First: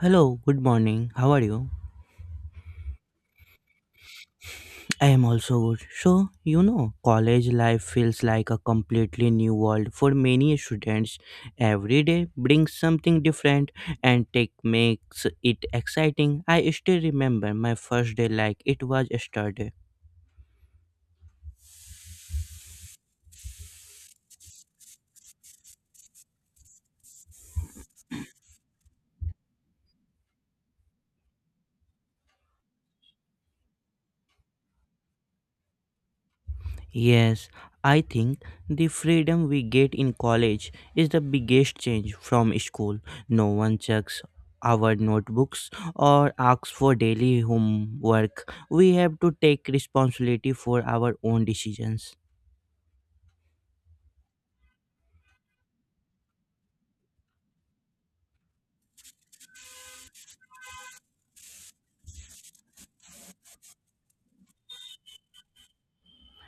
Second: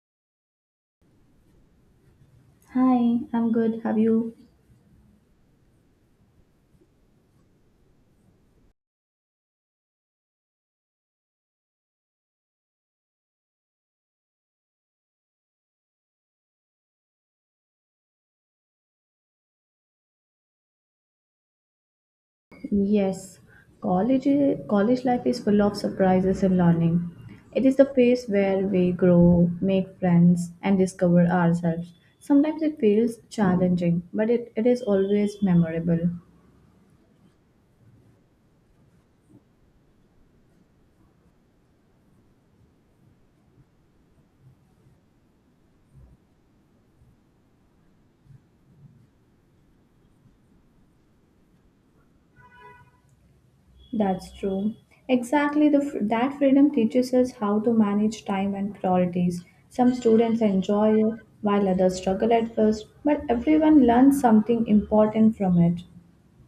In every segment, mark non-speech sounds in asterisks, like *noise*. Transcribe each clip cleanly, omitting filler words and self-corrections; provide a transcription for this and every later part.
Hello, good morning. How are you? Hi, I'm good. Have you? I am also good. So, college life feels like a completely new world for many students. Every day brings something different and tech makes it exciting. I still remember my first day like it was yesterday. Yes, college college life is full of surprises and learning. It is the phase where we grow, make friends, and discover ourselves. Sometimes it feels challenging, but it is always memorable. Yes, I think the freedom we get in college is the biggest change from school. No one checks our notebooks or asks for daily homework. We have to take responsibility for our own decisions. That's true. Exactly, that freedom teaches us how to manage time and priorities. Some students enjoy it, while others struggle at first, but everyone learns something important from it.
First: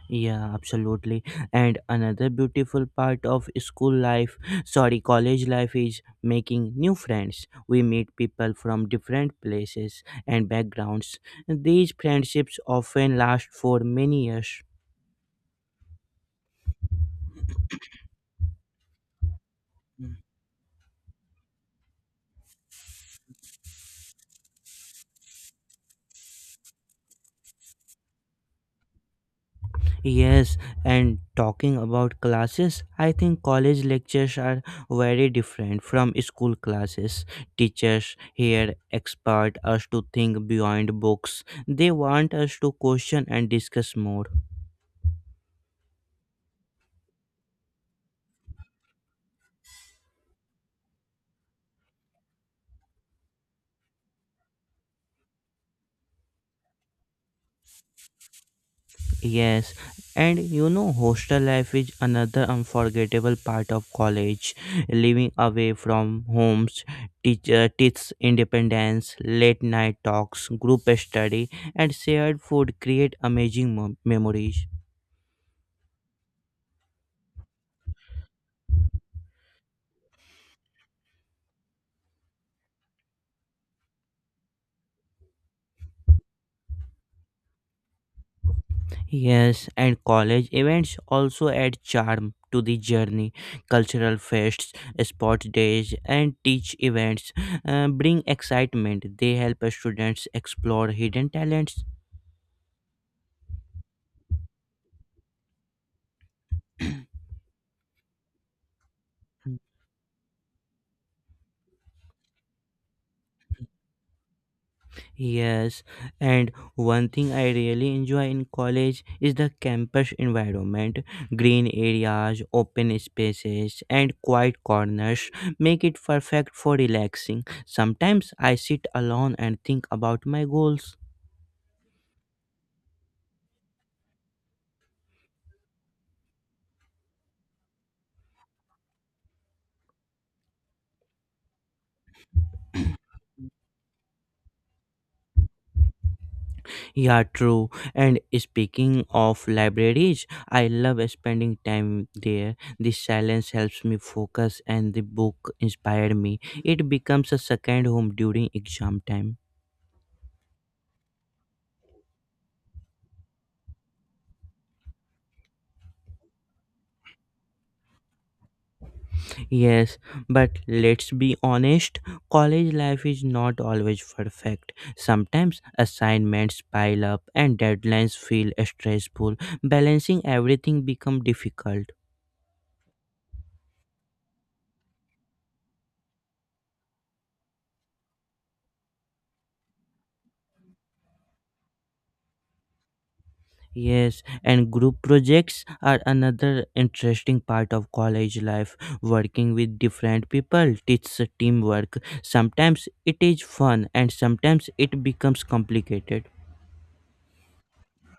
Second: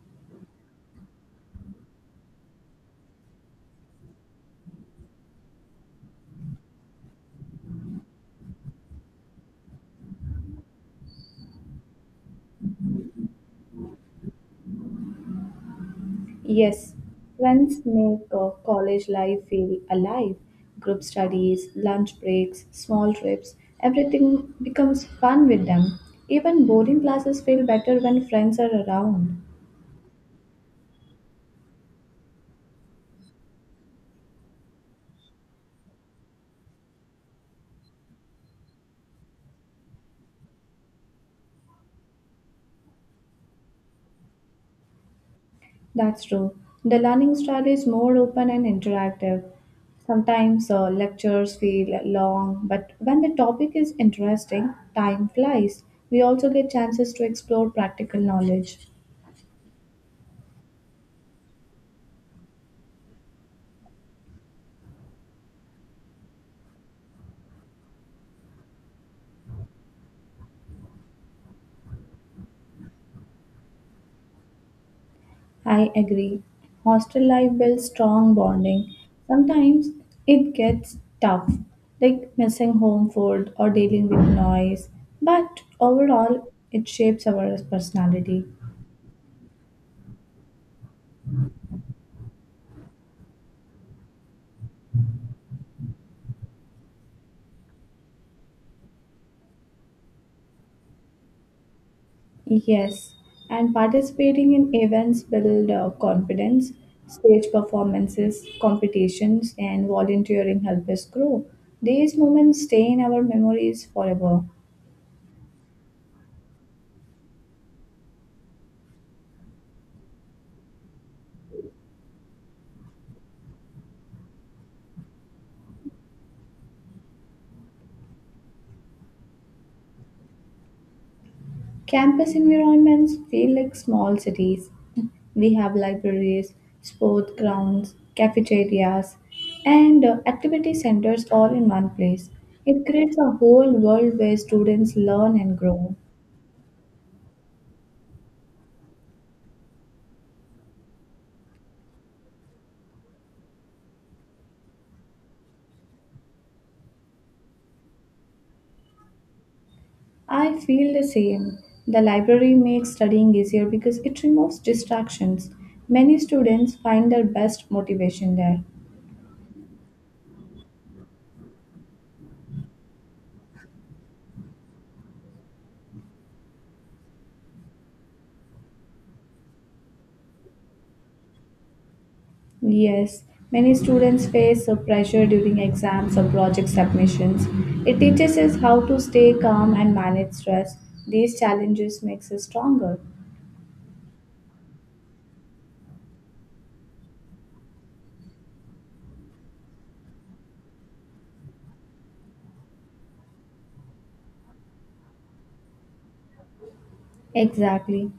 Yeah, absolutely. And another beautiful part of school life, sorry, college life is making new friends. We meet people from different places and backgrounds. These friendships often last for many years. Yes, friends make college life feel alive. Group studies, lunch breaks, small trips, everything becomes fun with them. Even boarding classes feel better when friends are around. Yes, and talking about classes, I think college lectures are very different from school classes. Teachers here expect us to think beyond books. They want us to question and discuss more. That's true. The learning style is more open and interactive. Sometimes lectures feel long, but when the topic is interesting, time flies. We also get chances to explore practical knowledge. Yes, and hostel life is another unforgettable part of college. Living away from homes teaches independence, late night talks, group study, and shared food create amazing memories. I agree. Hostel life builds strong bonding. Sometimes it gets tough, like missing home food or dealing with noise, but overall, it shapes our personality. Yes, and college events also add charm to the journey. Cultural fests, sports days, and teach events bring excitement. They help students explore hidden talents. Yes, and participating in events build confidence. Stage performances, competitions, *clears throat* and volunteering help us grow. These moments stay in our memories forever. Yes, and one thing I really enjoy in college is the campus environment. Green areas, open spaces, and quiet corners make it perfect for relaxing. Sometimes I sit alone and think about my goals. Campus environments feel like small cities. We have libraries, sport grounds, cafeterias, and activity centers all in one place. It creates a whole world where students learn and grow. Yeah, true. And speaking of libraries, I love spending time there. The silence helps me focus, and the book inspired me. It becomes a second home during exam time. I feel the same. The library makes studying easier because it removes distractions. Many students find their best motivation there. Yes, but let's be honest, college life is not always perfect. Sometimes assignments pile up and deadlines feel stressful. Balancing everything becomes difficult. Yes, many students face a pressure during exams or project submissions. It teaches us how to stay calm and manage stress. These challenges makes us stronger. Yes, and group projects are another interesting part of college life. Working with different people teaches teamwork. Sometimes it is fun and sometimes it becomes complicated. Exactly.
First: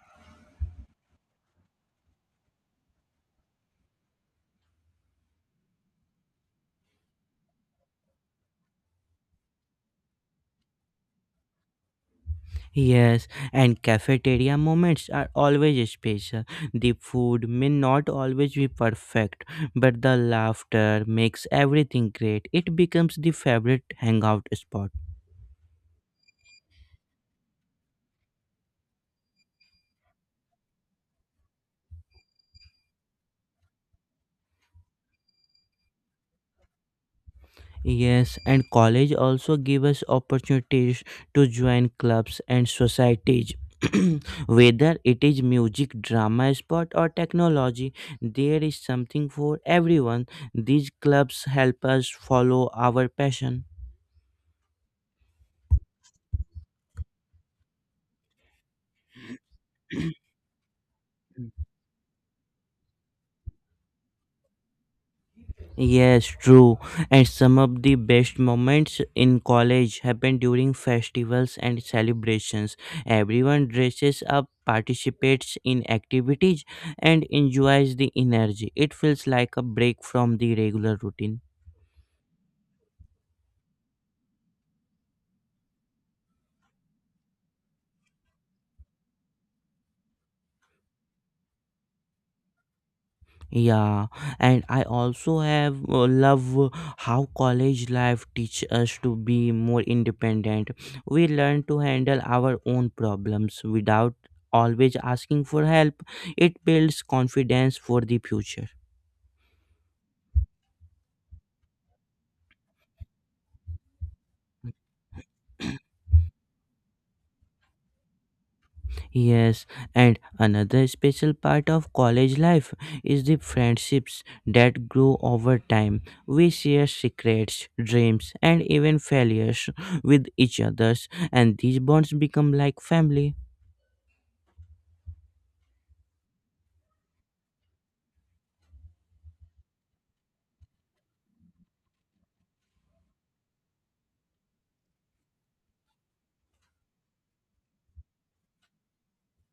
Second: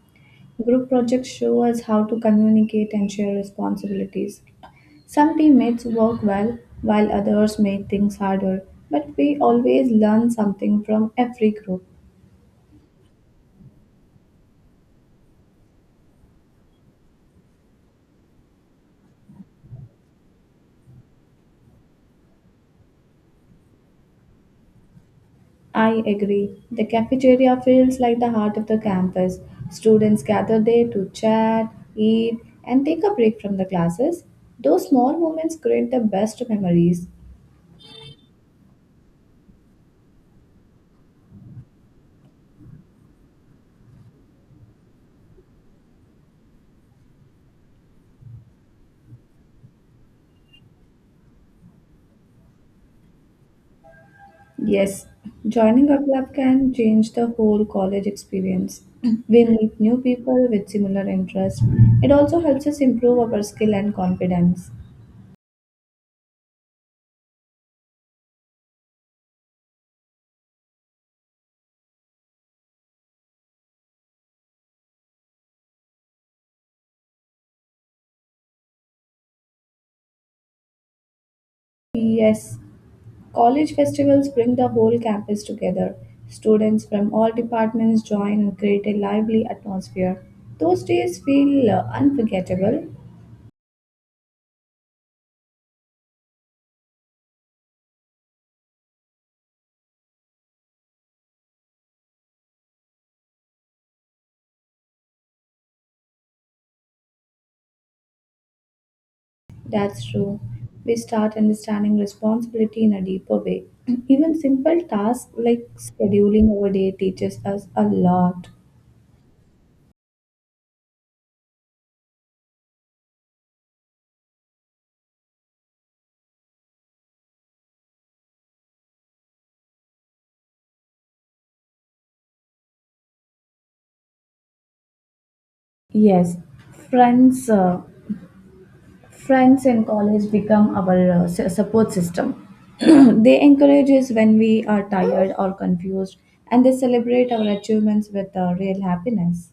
Group projects show us how to communicate and share responsibilities. Some teammates work well while others make things harder, but we always learn something from every group. Yes, and cafeteria moments are always special. The food may not always be perfect, but the laughter makes everything great. It becomes the favorite hangout spot. I agree. The cafeteria feels like the heart of the campus. Students gather there to chat, eat, and take a break from the classes. Those small moments create the best memories. Yes, and college also gives us opportunities to join clubs and societies. *clears throat* Whether it is music, drama, sport, or technology, there is something for everyone. These clubs help us follow our passion. Yes, joining a club can change the whole college experience. *clears throat* We meet new people with similar interests. It also helps us improve our skill and confidence. Yes, true. And some of the best moments in college happen during festivals and celebrations. Everyone dresses up, participates in activities, and enjoys the energy. It feels like a break from the regular routine. Yes. College festivals bring the whole campus together. Students from all departments join and create a lively atmosphere. Those days feel unforgettable. Yeah, and I also have love how college life teach us to be more independent. We learn to handle our own problems without always asking for help. It builds confidence for the future. That's true. We start understanding responsibility in a deeper way. *clears throat* Even simple tasks like scheduling our day teaches us a lot. Yes, and another special part of college life is the friendships that grow over time. We share secrets, dreams, and even failures with each others, and these bonds become like family. Yes, friends. Uh, friends in college become our support system. *clears throat* They encourage us when we are tired or confused, and they celebrate our achievements with real happiness.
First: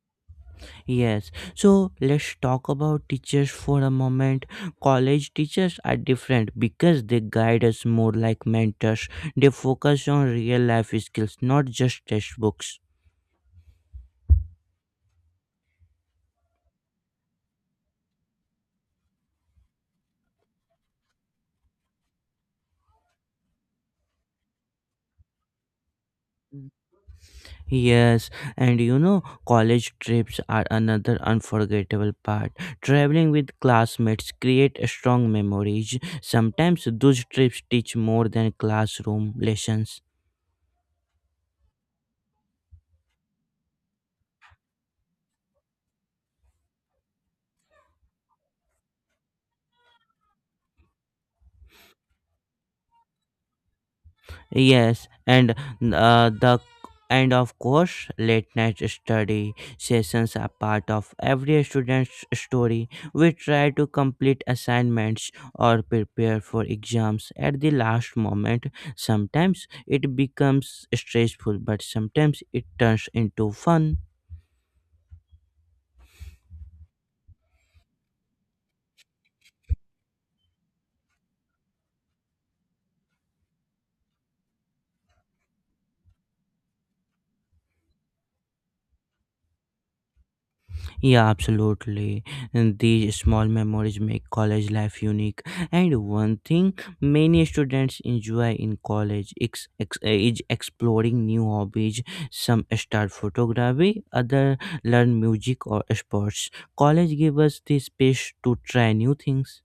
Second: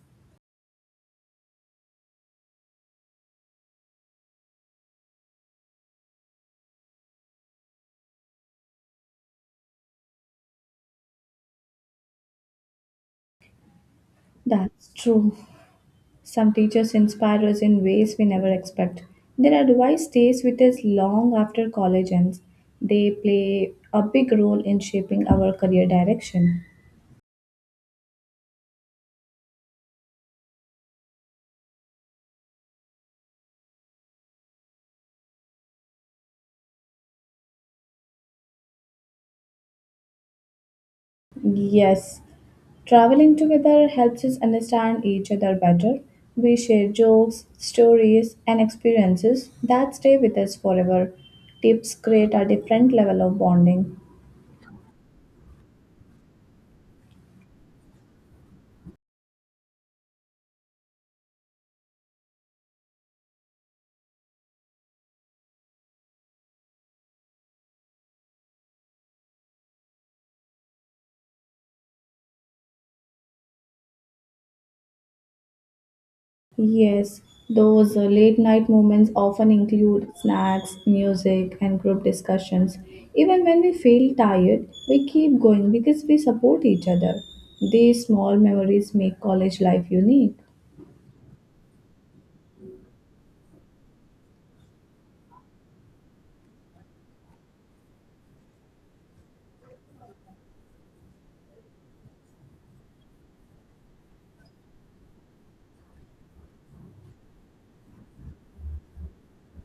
Yes, so let's talk about teachers for a moment. College teachers are different because they guide us more like mentors. They focus on real life skills, not just textbooks. That's true. Some teachers inspire us in ways we never expect. Their advice stays with us long after college ends. They play a big role in shaping our career direction. Yes, and college trips are another unforgettable part. Traveling with classmates create strong memories. Sometimes those trips teach more than classroom lessons. Yes, traveling together helps us understand each other better. We share jokes, stories, and experiences that stay with us forever. Tips create a different level of bonding. Yes, uh, the and of course, late night study sessions are part of every student's story. We try to complete assignments or prepare for exams at the last moment. Sometimes it becomes stressful, but sometimes it turns into fun. Yes, those late night moments often include snacks, music, and group discussions. Even when we feel tired, we keep going because we support each other. These small memories make college life unique. Yeah, absolutely. And these small memories make college life unique. And one thing many students enjoy in college is exploring new hobbies. Some start photography, others learn music or sports. College gives us the space to try new things.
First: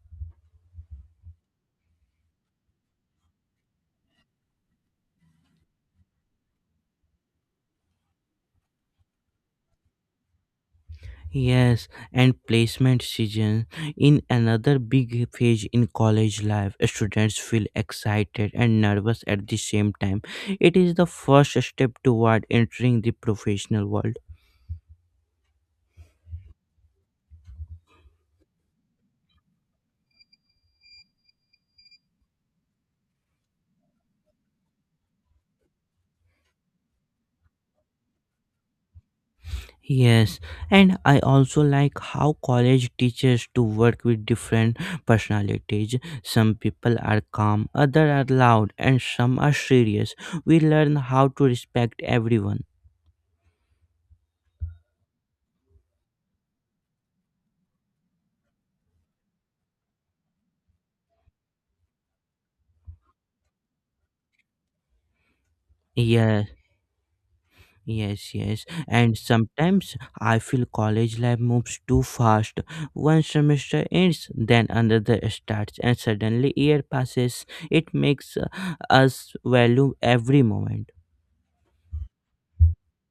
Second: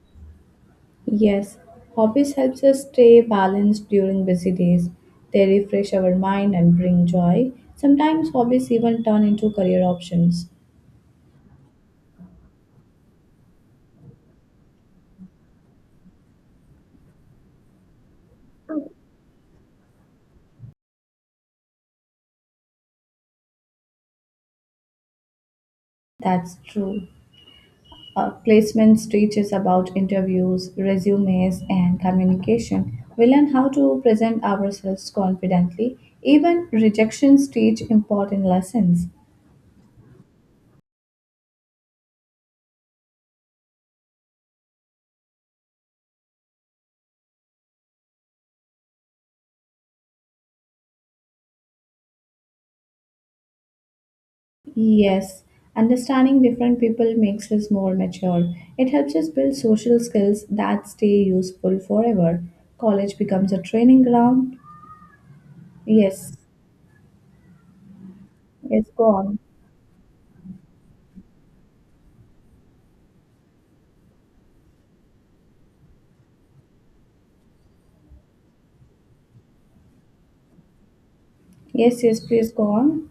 Yes, hobbies helps us stay balanced during busy days. They refresh our mind and bring joy. Sometimes hobbies even turn into career options. Yes, and placement season in another big phase in college life. Students feel excited and nervous at the same time. It is the first step toward entering the professional world. That's true. Placements teach us about interviews, resumes, and communication. We learn how to present ourselves confidently. Even rejections teach important lessons. Yes, and I also like how college teaches to work with different personalities. Some people are calm, others are loud, and some are serious. We learn how to respect everyone. Yes, understanding different people makes us more mature. It helps us build social skills that stay useful forever. College becomes a training ground. Yes, Yes. Yes. yes, go And on. sometimes I feel college life moves too fast. One semester ends, then another starts, and suddenly year passes. It makes us value every moment. Yes, yes, please go on.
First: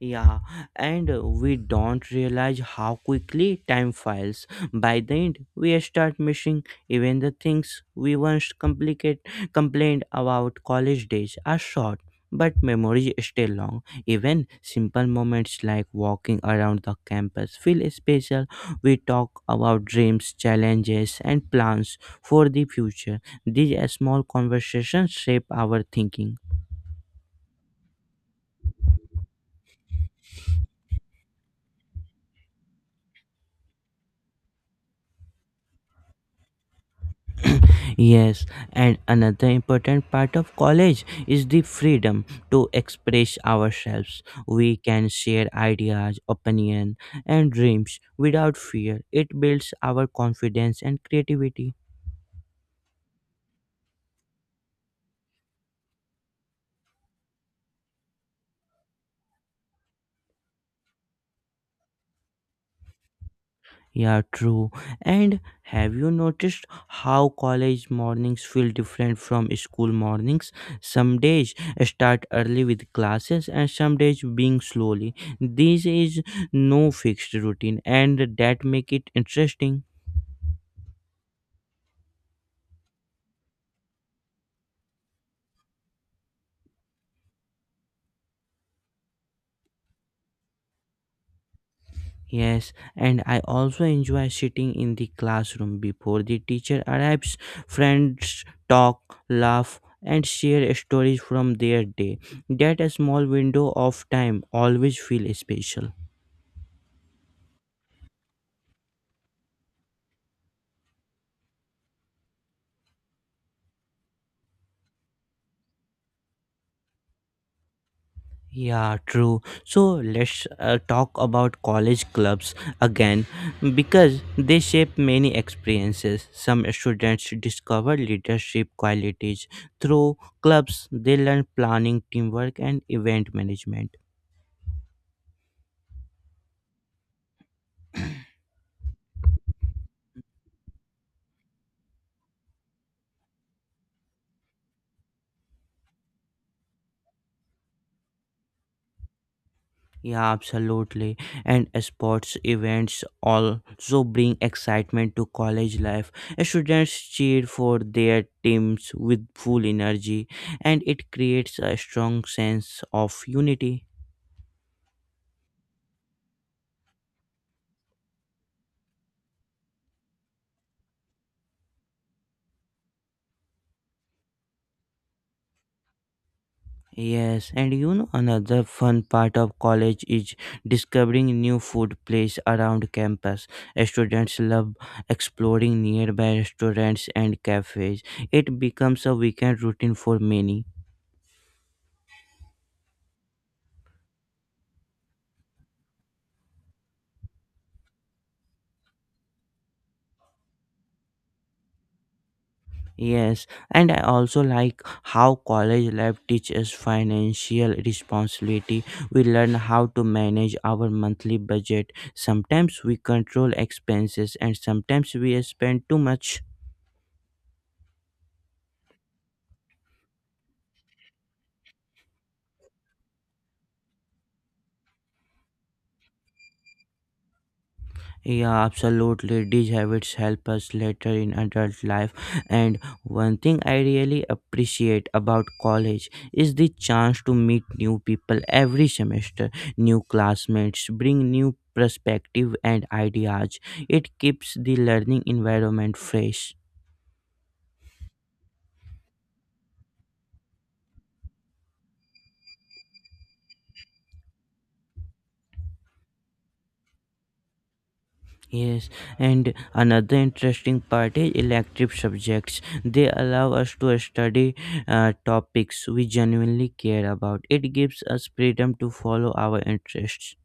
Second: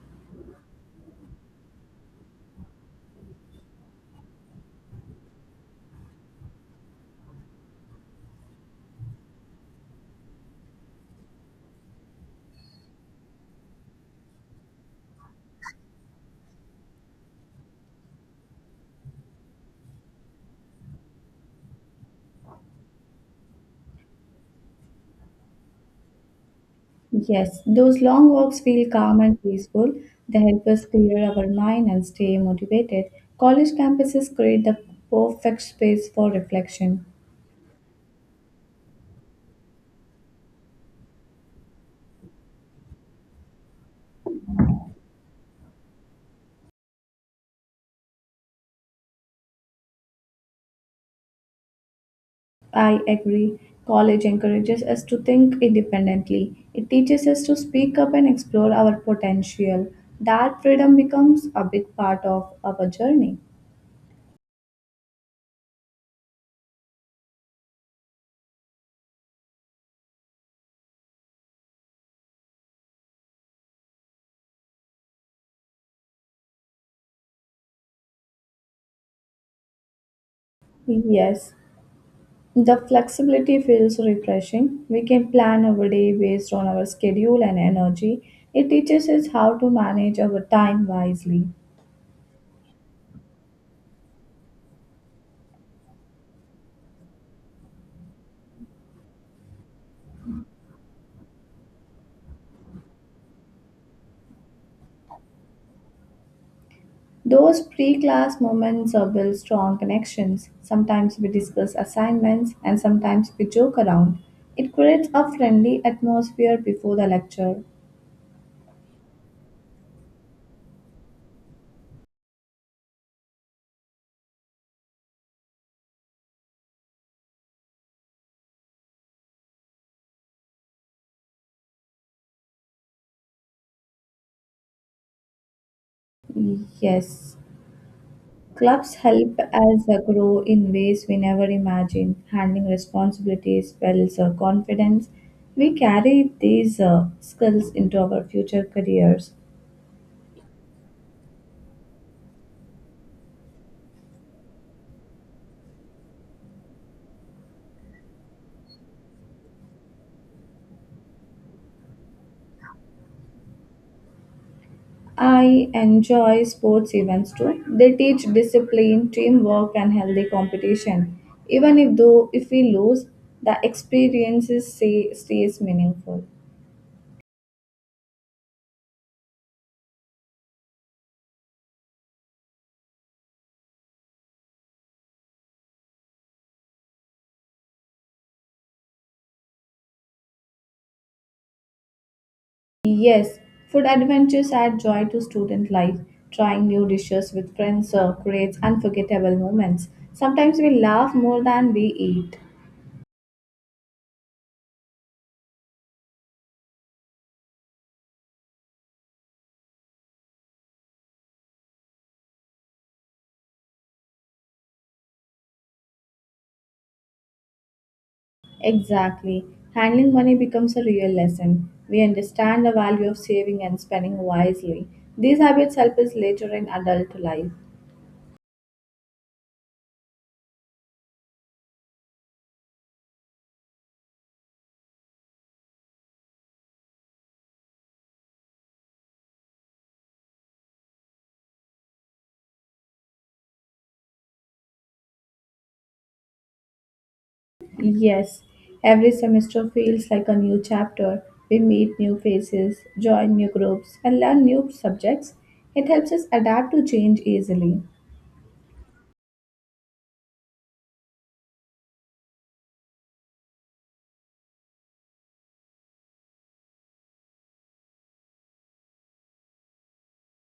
Yeah, and we don't realize how quickly time files. By the end, we start missing even the things we once complicate complained about. College days are short, but memories stay long. Even simple moments like walking around the campus feel special. We talk about dreams, challenges, and plans for the future. These small conversations shape our thinking. Yes, those long walks feel calm and peaceful. They help us clear our mind and stay motivated. College campuses create the perfect space for reflection. *coughs* *clears throat* Yes, and another important part of college is the freedom to express ourselves. We can share ideas, opinion, and dreams without fear. It builds our confidence and creativity. I agree. College encourages us to think independently. It teaches us to speak up and explore our potential. That freedom becomes a big part of our journey. Yeah, true. And have you noticed how college mornings feel different from school mornings? Some days start early with classes and some days being slowly. This is no fixed routine and that make it interesting. Yes, the flexibility feels refreshing. We can plan our day based on our schedule and energy. It teaches us how to manage our time wisely. Yes, and I also enjoy sitting in the classroom before the teacher arrives. Friends talk, laugh, and share stories from their day. That a small window of time always feel special. Those pre-class moments build strong connections. Sometimes we discuss assignments and sometimes we joke around. It creates a friendly atmosphere before the lecture. Yeah, true. So let's talk about college clubs again because they shape many experiences. Some students discover leadership qualities through clubs, they learn planning, teamwork, and event management. Yes, clubs help us grow in ways we never imagined. Handling responsibilities builds confidence. We carry these skills into our future careers. Yeah, absolutely. And sports events also bring excitement to college life. Students cheer for their teams with full energy, and it creates a strong sense of unity. I enjoy sports events too. They teach discipline, teamwork, and healthy competition. Even if though if we lose, the stays meaningful. Yes, and you know another fun part of college is discovering new food places around campus. Students love exploring nearby restaurants and cafes. It becomes a weekend routine for many. Yes, food adventures add joy to student life. Trying new dishes with friends creates unforgettable moments. Sometimes we laugh more than we eat. Yes, and I also like how college life teaches financial responsibility. We learn how to manage our monthly budget. Sometimes we control expenses and sometimes we spend too much. Exactly. Handling money becomes a real lesson. We understand the value of saving and spending wisely. These habits help us later in adult life. Yeah, absolutely. These habits help us later in adult life. And one thing I really appreciate about college is the chance to meet new people every semester. New classmates bring new perspective and ideas. It keeps the learning environment fresh. Yes, every semester feels like a new chapter. We meet new faces, join new groups, and learn new subjects. It helps us adapt to change easily. Yes, and another interesting part is elective subjects. They allow us to study topics we genuinely care about. It gives us freedom to follow our interests.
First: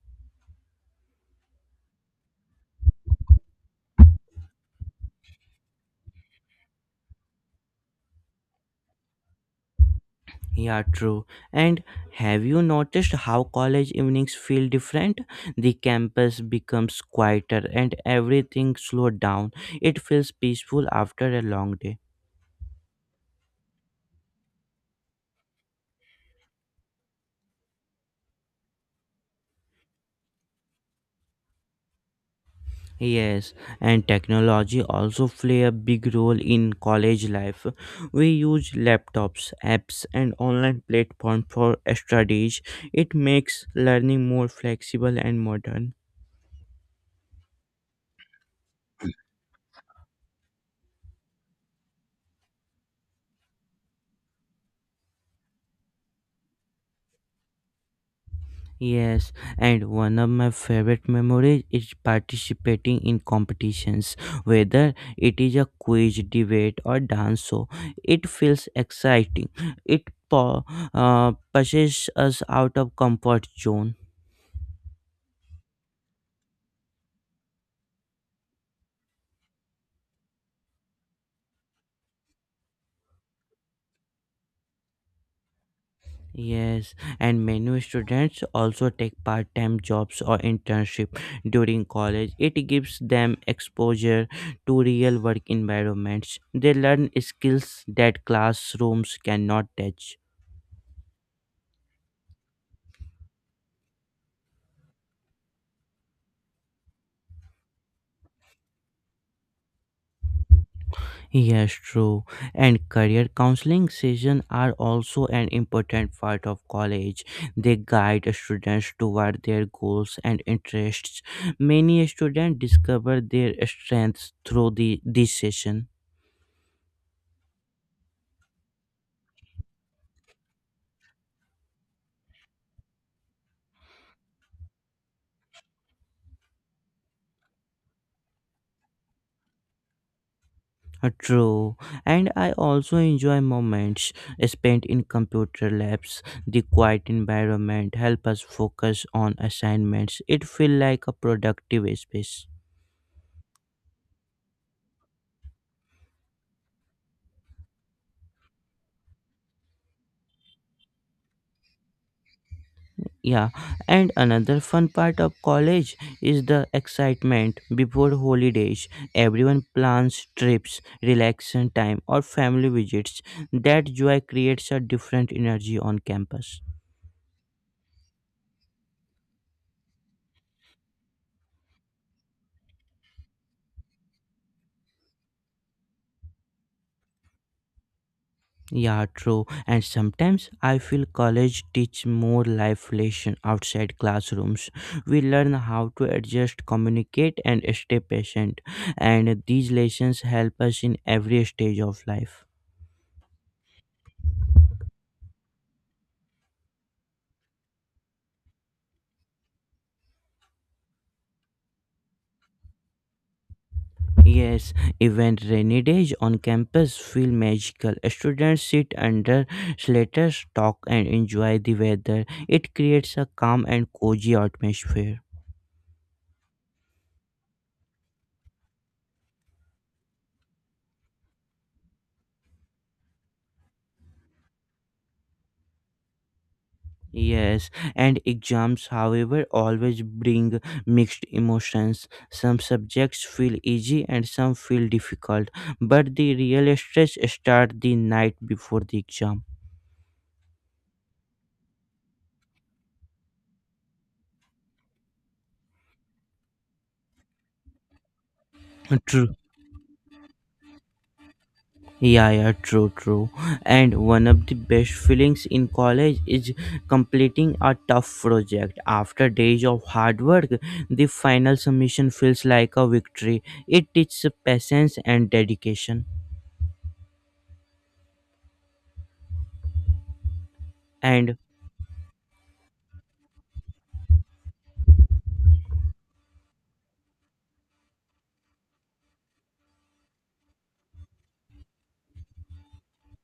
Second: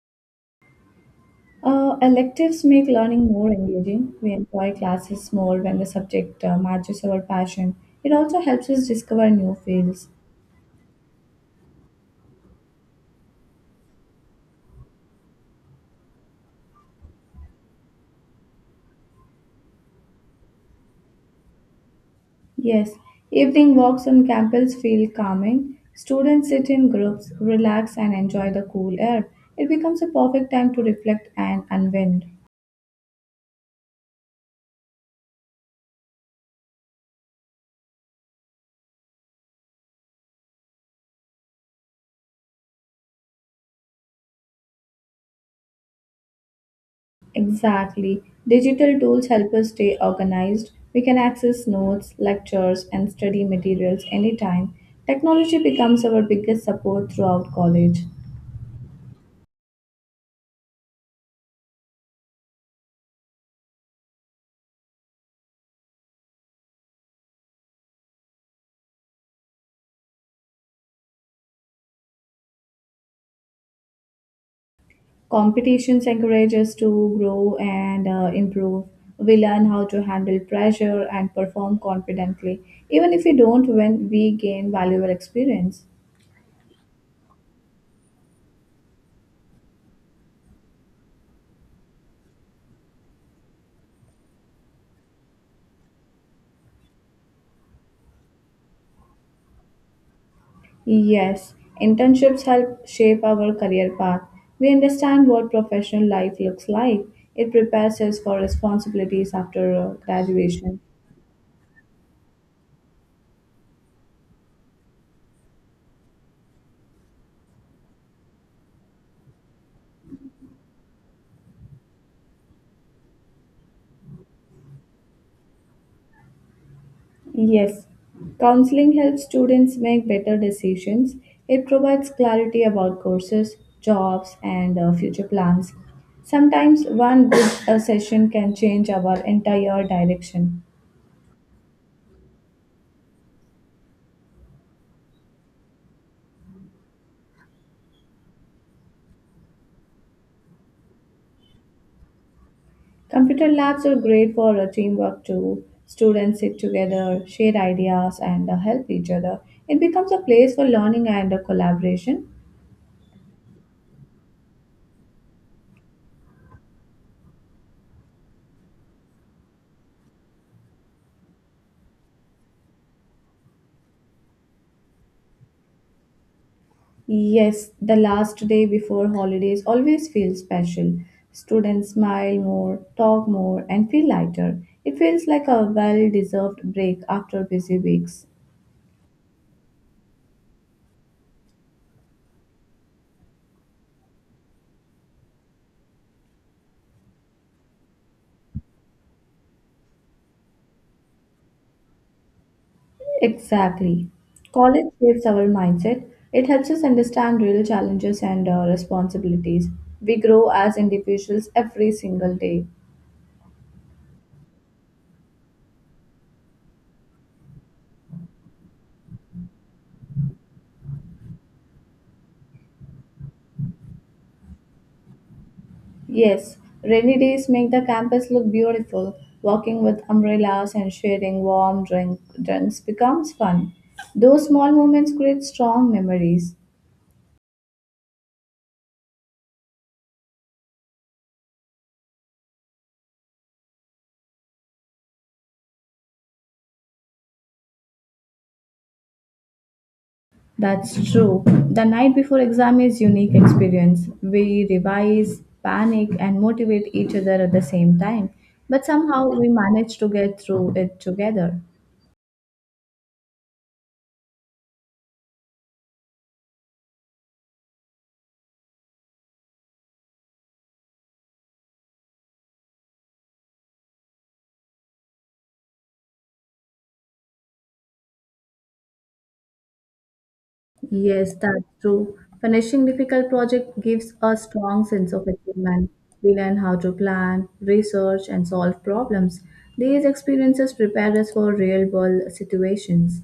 Electives make learning more engaging. We enjoy classes more when the subject matches our passion. It also helps us discover new fields. Yeah, true. And have you noticed how college evenings feel different? The campus becomes quieter and everything slowed down. It feels peaceful after a long day. Yes, evening walks on campus feel calming. Students sit in groups, relax, and enjoy the cool air. It becomes a perfect time to reflect and unwind. Yes, and technology also play a big role in college life. We use laptops, apps, and online platform for studies. It makes learning more flexible and modern. Exactly. Digital tools help us stay organized. We can access notes, lectures, and study materials anytime. Technology becomes our biggest support throughout college. Yes, and one of my favorite memories is participating in competitions, whether it is a quiz, debate, or dance show. It feels exciting. It pu- pushes us out of comfort zone. Competitions encourage us to grow and improve. We learn how to handle pressure and perform confidently. Even if we don't win, we gain valuable experience. Yes, and many students also take part-time jobs or internship during college. It gives them exposure to real work environments. They learn skills that classrooms cannot teach. Yes, internships help shape our career path. We understand what professional life looks like. It prepares us for responsibilities after graduation. Yes, true. And career counseling sessions are also an important part of college. They guide students toward their goals and interests. Many students discover their strengths through this session. Yes, counseling helps students make better decisions. It provides clarity about courses, jobs, and future plans. Sometimes one good *coughs* session can change our entire direction. True, and I also enjoy moments spent in computer labs. The quiet environment help us focus on assignments. It feel like a productive space. Computer labs are great for teamwork too. Students sit together, share ideas, and help each other. It becomes a place for learning and collaboration. Yeah, and another fun part of college is the excitement before holidays. Everyone plans trips, relaxation time, or family visits. That joy creates a different energy on campus. Yes, the last day before holidays always feels special. Students smile more, talk more, and feel lighter. It feels like a well deserved break after busy weeks. Yeah, true. And sometimes I feel college teach more life lesson outside classrooms. We learn how to adjust, communicate, and stay patient. And these lessons help us in every stage of life. Exactly. College shapes our mindset. It helps us understand real challenges and responsibilities. We grow as individuals every single day. Yes, even rainy days on campus feel magical. Students sit under slaters, talk, and enjoy the weather. It creates a calm and cozy atmosphere. Yes, rainy days make the campus look beautiful. Walking with umbrellas and sharing warm drinks becomes fun. Those small moments create strong memories. Yes, and exams, however, always bring mixed emotions. Some subjects feel easy and some feel difficult, but the real stress starts the night before the exam. That's true. The night before exam is unique experience. We revise, panic and motivate each other at the same time, but somehow True. we manage to get through it together. Yeah, true. And one of the best feelings in college is completing a tough project. After days of hard work, the final submission feels like a victory. It teaches patience and dedication. Yes, And that's true. Finishing difficult project gives a strong sense of achievement. We learn how to plan, research, and solve problems. These experiences prepare us for real-world situations.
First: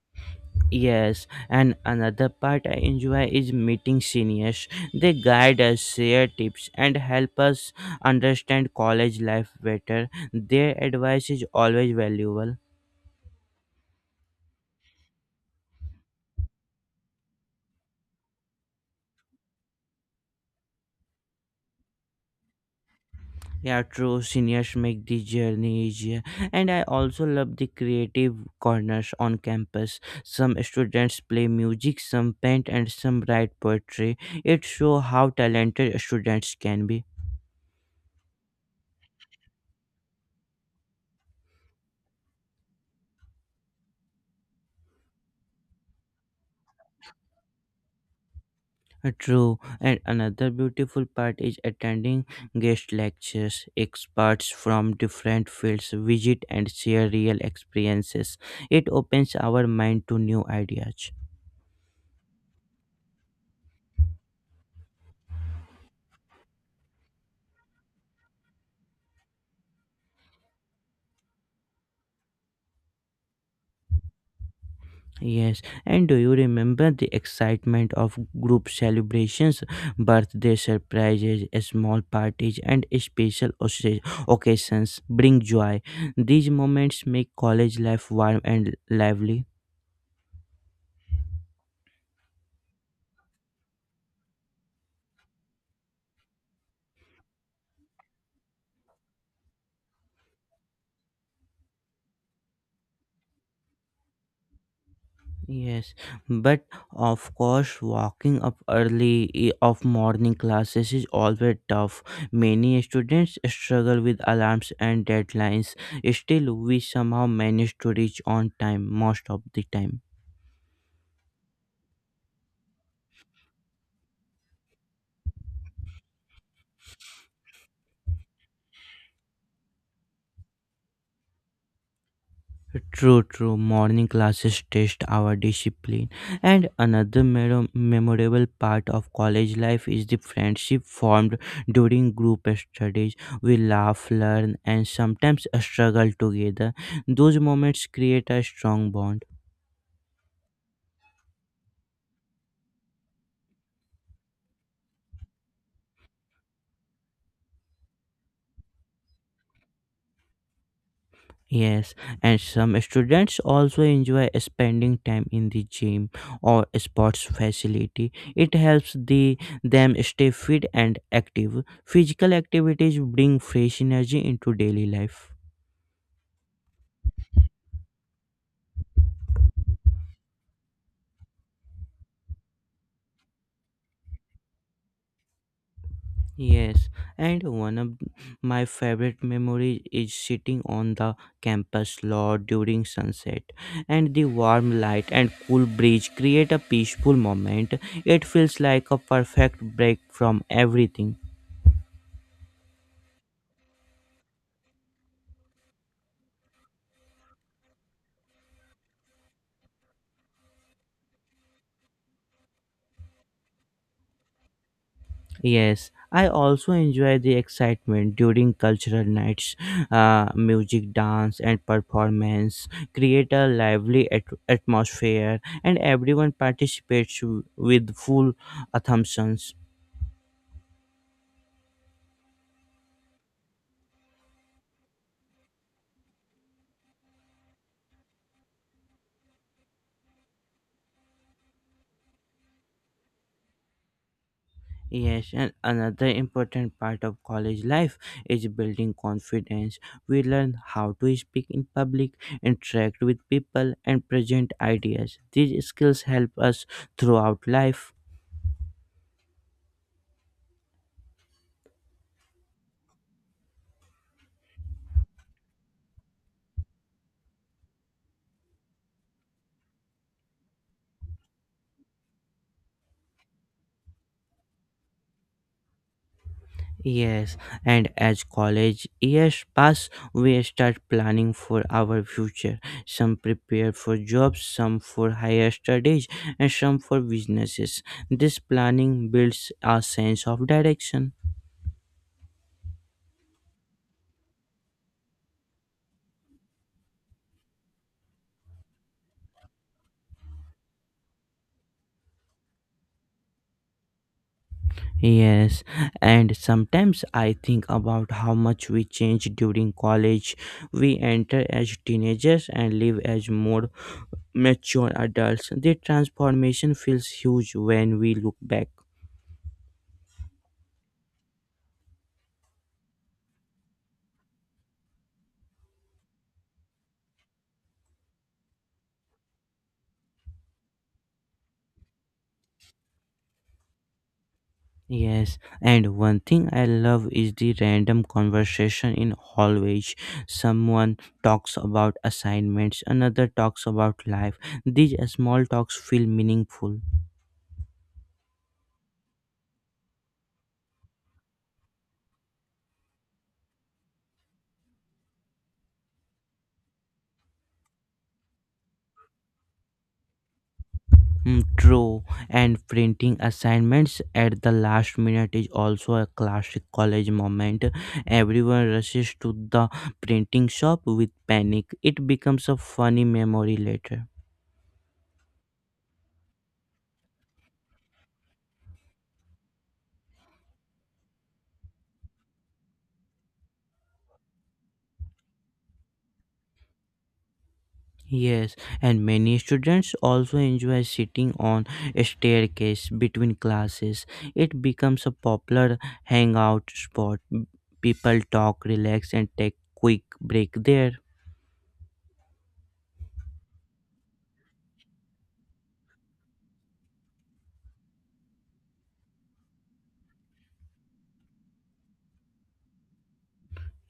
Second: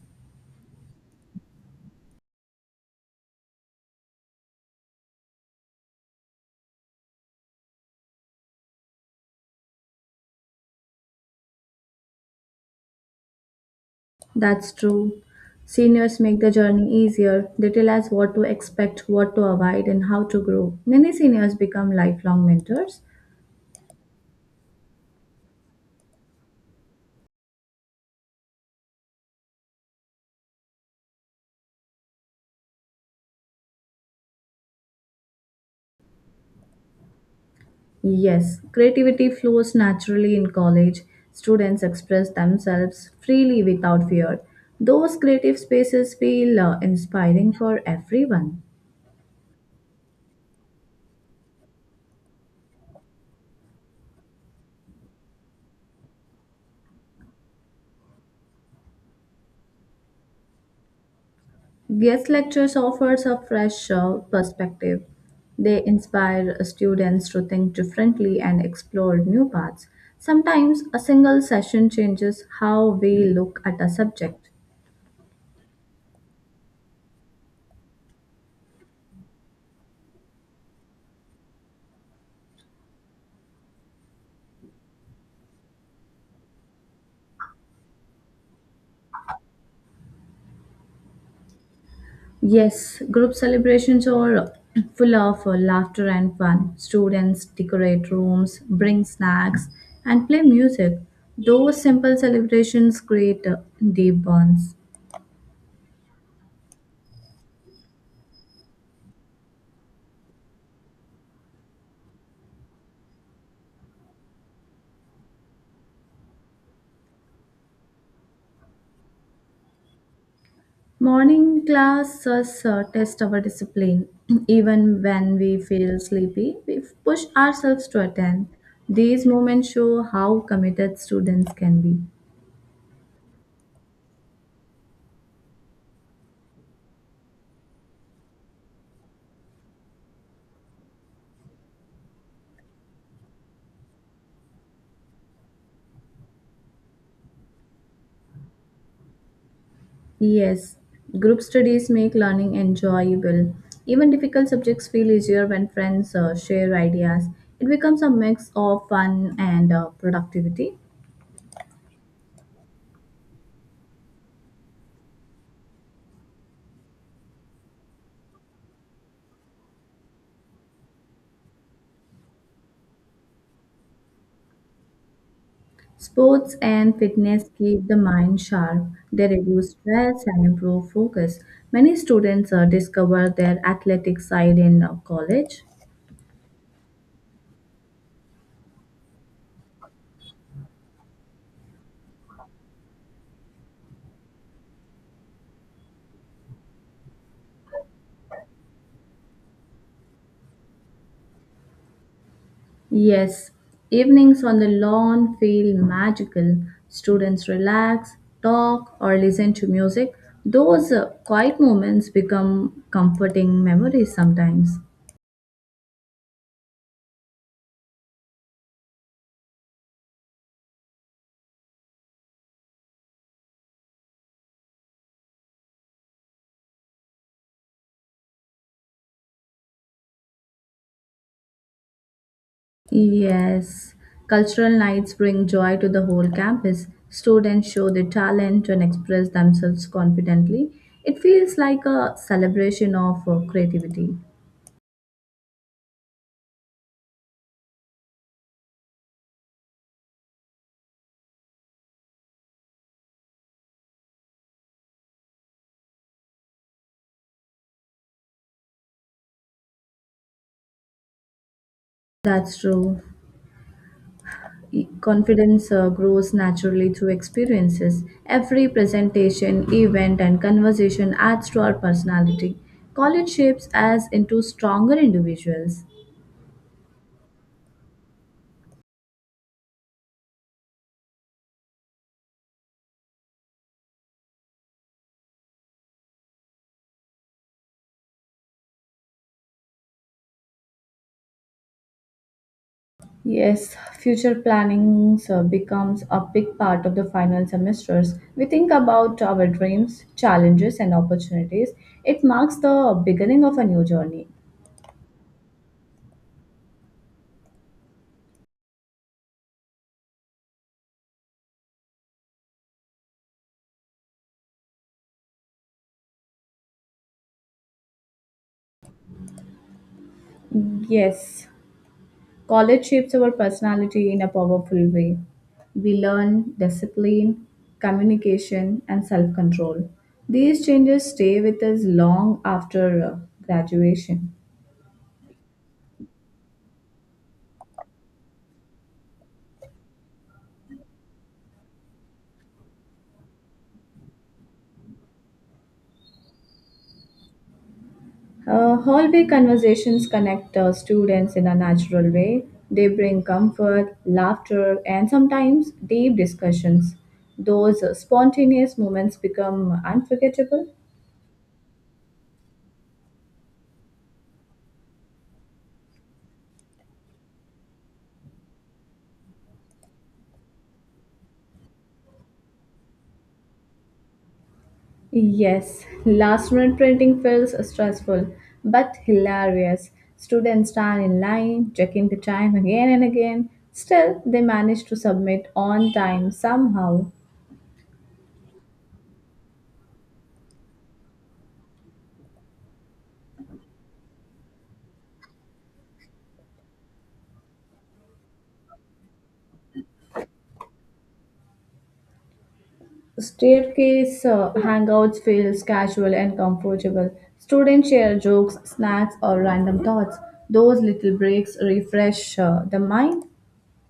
Yes, and another part I enjoy is meeting seniors. They guide us, share tips, and help us understand college life better. Their advice is always valuable. That's true. Seniors make the journey easier. They tell us what to expect, what to avoid, and how to grow. Many seniors become lifelong mentors. Yeah, true. Seniors make the journey easier, and I also love the creative corners on campus. Some students play music, some paint, and some write poetry. It shows how talented students can be. Yes, creativity flows naturally in college. Students express themselves freely without fear. Those creative spaces feel inspiring for everyone. True, and another beautiful part is attending guest lectures. Experts from different fields visit and share real experiences. It opens our mind to new ideas. Guest lectures offers a fresh perspective. They inspire students to think differently and explore new paths. Sometimes a single session changes how we look at a subject. Yes, and do you remember the excitement of group celebrations, birthday surprises, small parties, and special occasions bring joy? These moments make college life warm and lively. Yes, group celebrations are full of laughter and fun. Students decorate rooms, bring snacks, and play music. Those simple celebrations create deep bonds. Yes, but of course, walking up early of morning classes is always tough. Many students struggle with alarms and deadlines. Still, we somehow manage to reach on time most of the time. Morning classes test our discipline. *clears throat* Even when we feel sleepy, we push ourselves to attend. These moments show how committed students can be. True. Morning classes test our discipline. And another memorable part of college life is the friendship formed during group studies. We laugh, learn, and sometimes struggle together. Those moments create a strong bond. Yes, group studies make learning enjoyable. Even difficult subjects feel easier when friends share ideas. It becomes a mix of fun and productivity. Yes, and some students also enjoy spending time in the gym or sports facility. It helps them stay fit and active. Physical activities bring fresh energy into daily life. Sports and fitness keep the mind sharp. They reduce stress and improve focus. Many students discover their athletic side in college. Yes, and one of my favorite memories is sitting on the campus lot during sunset, and the warm light and cool breeze create a peaceful moment. It feels like a perfect break from everything. Yes, evenings on the lawn feel magical. Students relax, talk, or listen to music. Those quiet moments become comforting memories sometimes. Yes, I also enjoy the excitement during cultural nights. Music, dance, and performance create a lively atmosphere, and everyone participates with full assumptions. Yes, cultural nights bring joy to the whole campus. Students show their talent and express themselves confidently. It feels like a celebration of creativity. Yes, and another important part of college life is building confidence. We learn how to speak in public, interact with people, and present ideas. These skills help us throughout life. That's true. Confidence grows naturally through experiences. Every presentation, event, and conversation adds to our personality. College shapes us into stronger individuals. Yes, and as college years pass, we start planning for our future. Some prepare for jobs, some for higher studies, and some for businesses. This planning builds a sense of direction. Yes, future planning becomes a big part of the final semesters. We think about our dreams, challenges, and opportunities. It marks the beginning of a new journey. Yes, and sometimes I think about how much we change during college. We enter as teenagers and leave as more mature adults. The transformation feels huge when we look back. Yes, college shapes our personality in a powerful way. We learn discipline, communication, and self control. These changes stay with us long after graduation. Yes, and one thing I love is the random conversation in hallways. Someone talks about assignments, another talks about life. These small talks feel meaningful. Hallway conversations connect students in a natural way. They bring comfort, laughter, and sometimes deep discussions. Those spontaneous moments become unforgettable. Mm, true, and printing assignments at the last minute is also a classic college moment. Everyone rushes to the printing shop with panic. It becomes a funny memory later. Yes, last minute printing feels stressful but hilarious. Students stand in line, checking the time again and again. Still, they manage to submit on time somehow. Yes, and many students also enjoy sitting on a staircase between classes. It becomes a popular hangout spot. People talk, relax, and take quick break there. Staircase hangouts feels casual and comfortable. Students share jokes, snacks, or random thoughts. Those little breaks refresh the mind.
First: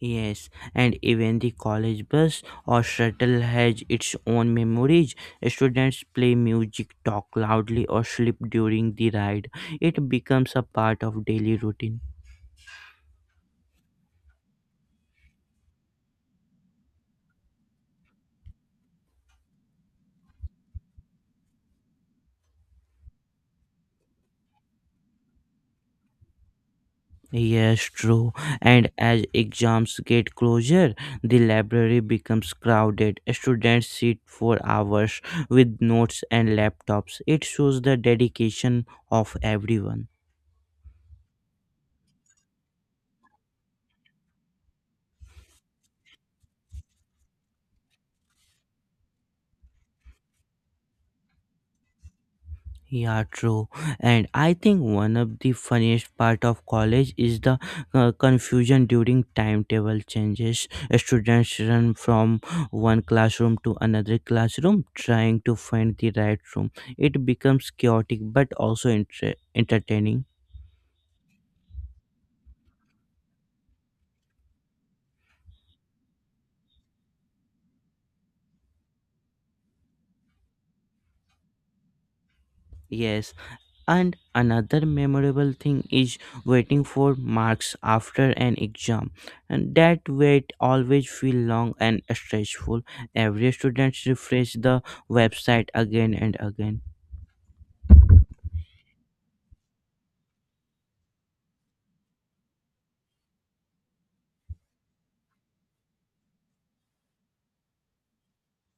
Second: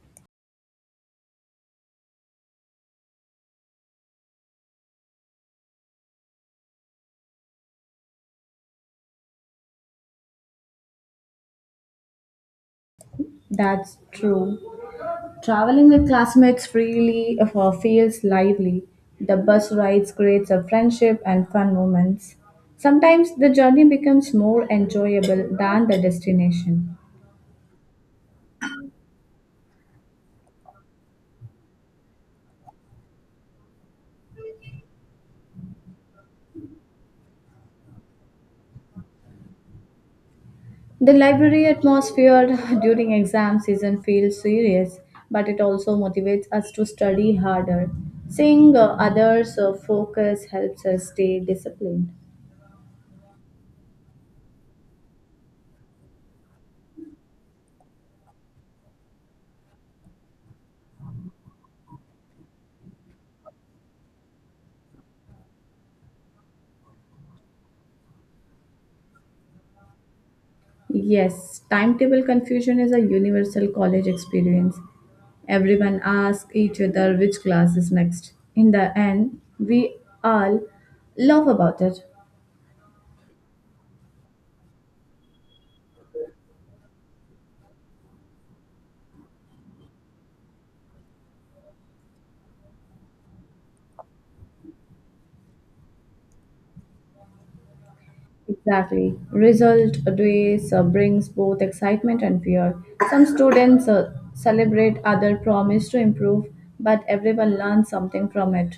Yes, and even the college bus or shuttle has its own memories. Students play music, talk loudly, or sleep during the ride. It becomes a part of daily routine. That's true. Traveling with classmates freely feels lively. The bus rides creates a friendship and fun moments. Sometimes the journey becomes more enjoyable than the destination. Yes, true. And as exams get closer, the library becomes crowded. Students sit for hours with notes and laptops. It shows the dedication of everyone. The library atmosphere *laughs* during exam season feels serious, but it also motivates us to study harder. Seeing others focus helps us stay disciplined. Yeah, true. And I think one of the funniest part of college is the confusion during timetable changes. Students run from one classroom to another classroom trying to find the right room. It becomes chaotic but also entertaining. Yes, timetable confusion is a universal college experience. Everyone asks each other which class is next. In the end, we all laugh about it. Yes, and another memorable thing is waiting for marks after an exam. And that wait always feel long and stressful. Every student refresh the website again and again. Exactly. Result days brings both excitement and fear. Some students celebrate, others promise to improve, but everyone learns something from it.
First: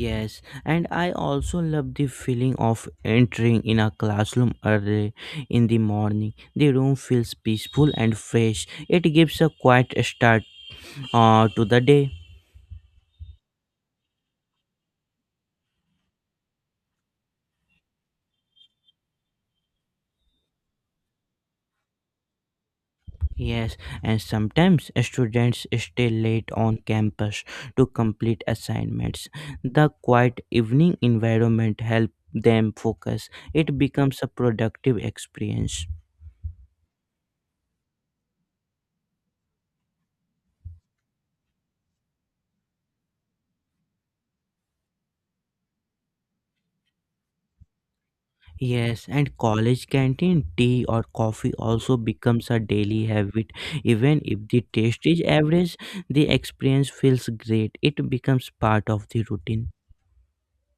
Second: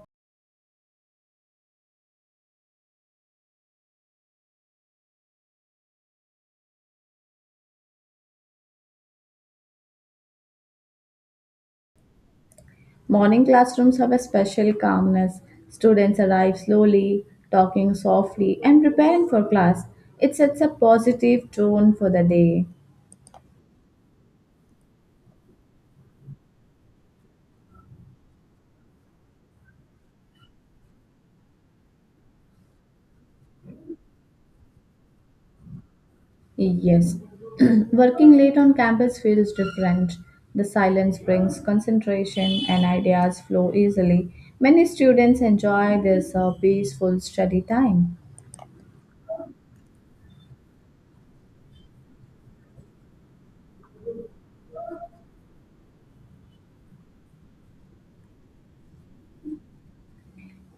Yes, and I also love the feeling of entering in a classroom early in the morning. The room feels peaceful and fresh. It gives a quiet start to the day. Morning classrooms have a special calmness. Students arrive slowly, talking softly, and preparing for class. It sets a positive tone for the day. Yes, and sometimes students stay late on campus to complete assignments. The quiet evening environment helps them focus. It becomes a productive experience. Yes, *clears throat* working late on campus feels different. The silence brings concentration and ideas flow easily. Many students enjoy this peaceful study time. Yes, and college canteen tea or coffee also becomes a daily habit. Even if the taste is average, the experience feels great. It becomes part of the routine.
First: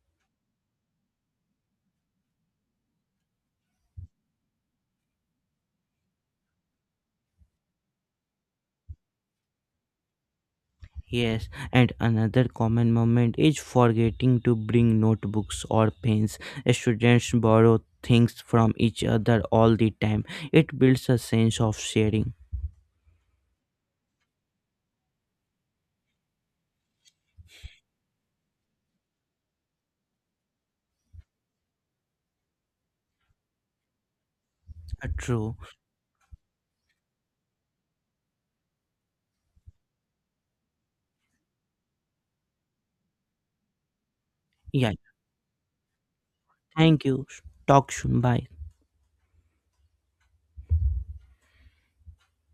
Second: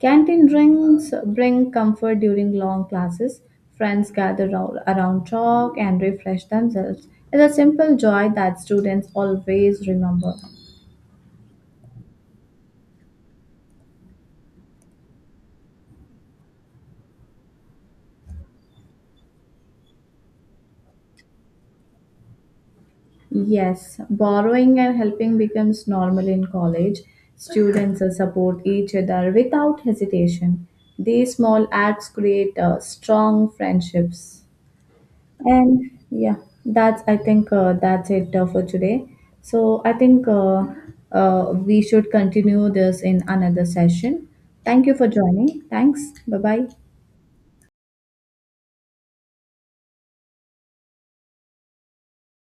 Canteen drinks bring comfort during long classes. Friends around talk and refresh themselves. It's a simple joy that students always remember. Yes, and another common moment is forgetting to bring notebooks or pens. Students borrow things from each other all the time. It builds a sense of sharing. Yes, borrowing and helping becomes normal in college. Students support each other without hesitation. These small acts create strong friendships. True. And yeah, that's I think that's it for today. So I think we should continue this in another session. Thank Yeah. you for joining. Thanks. Bye bye. Thank you. Talk soon. Bye.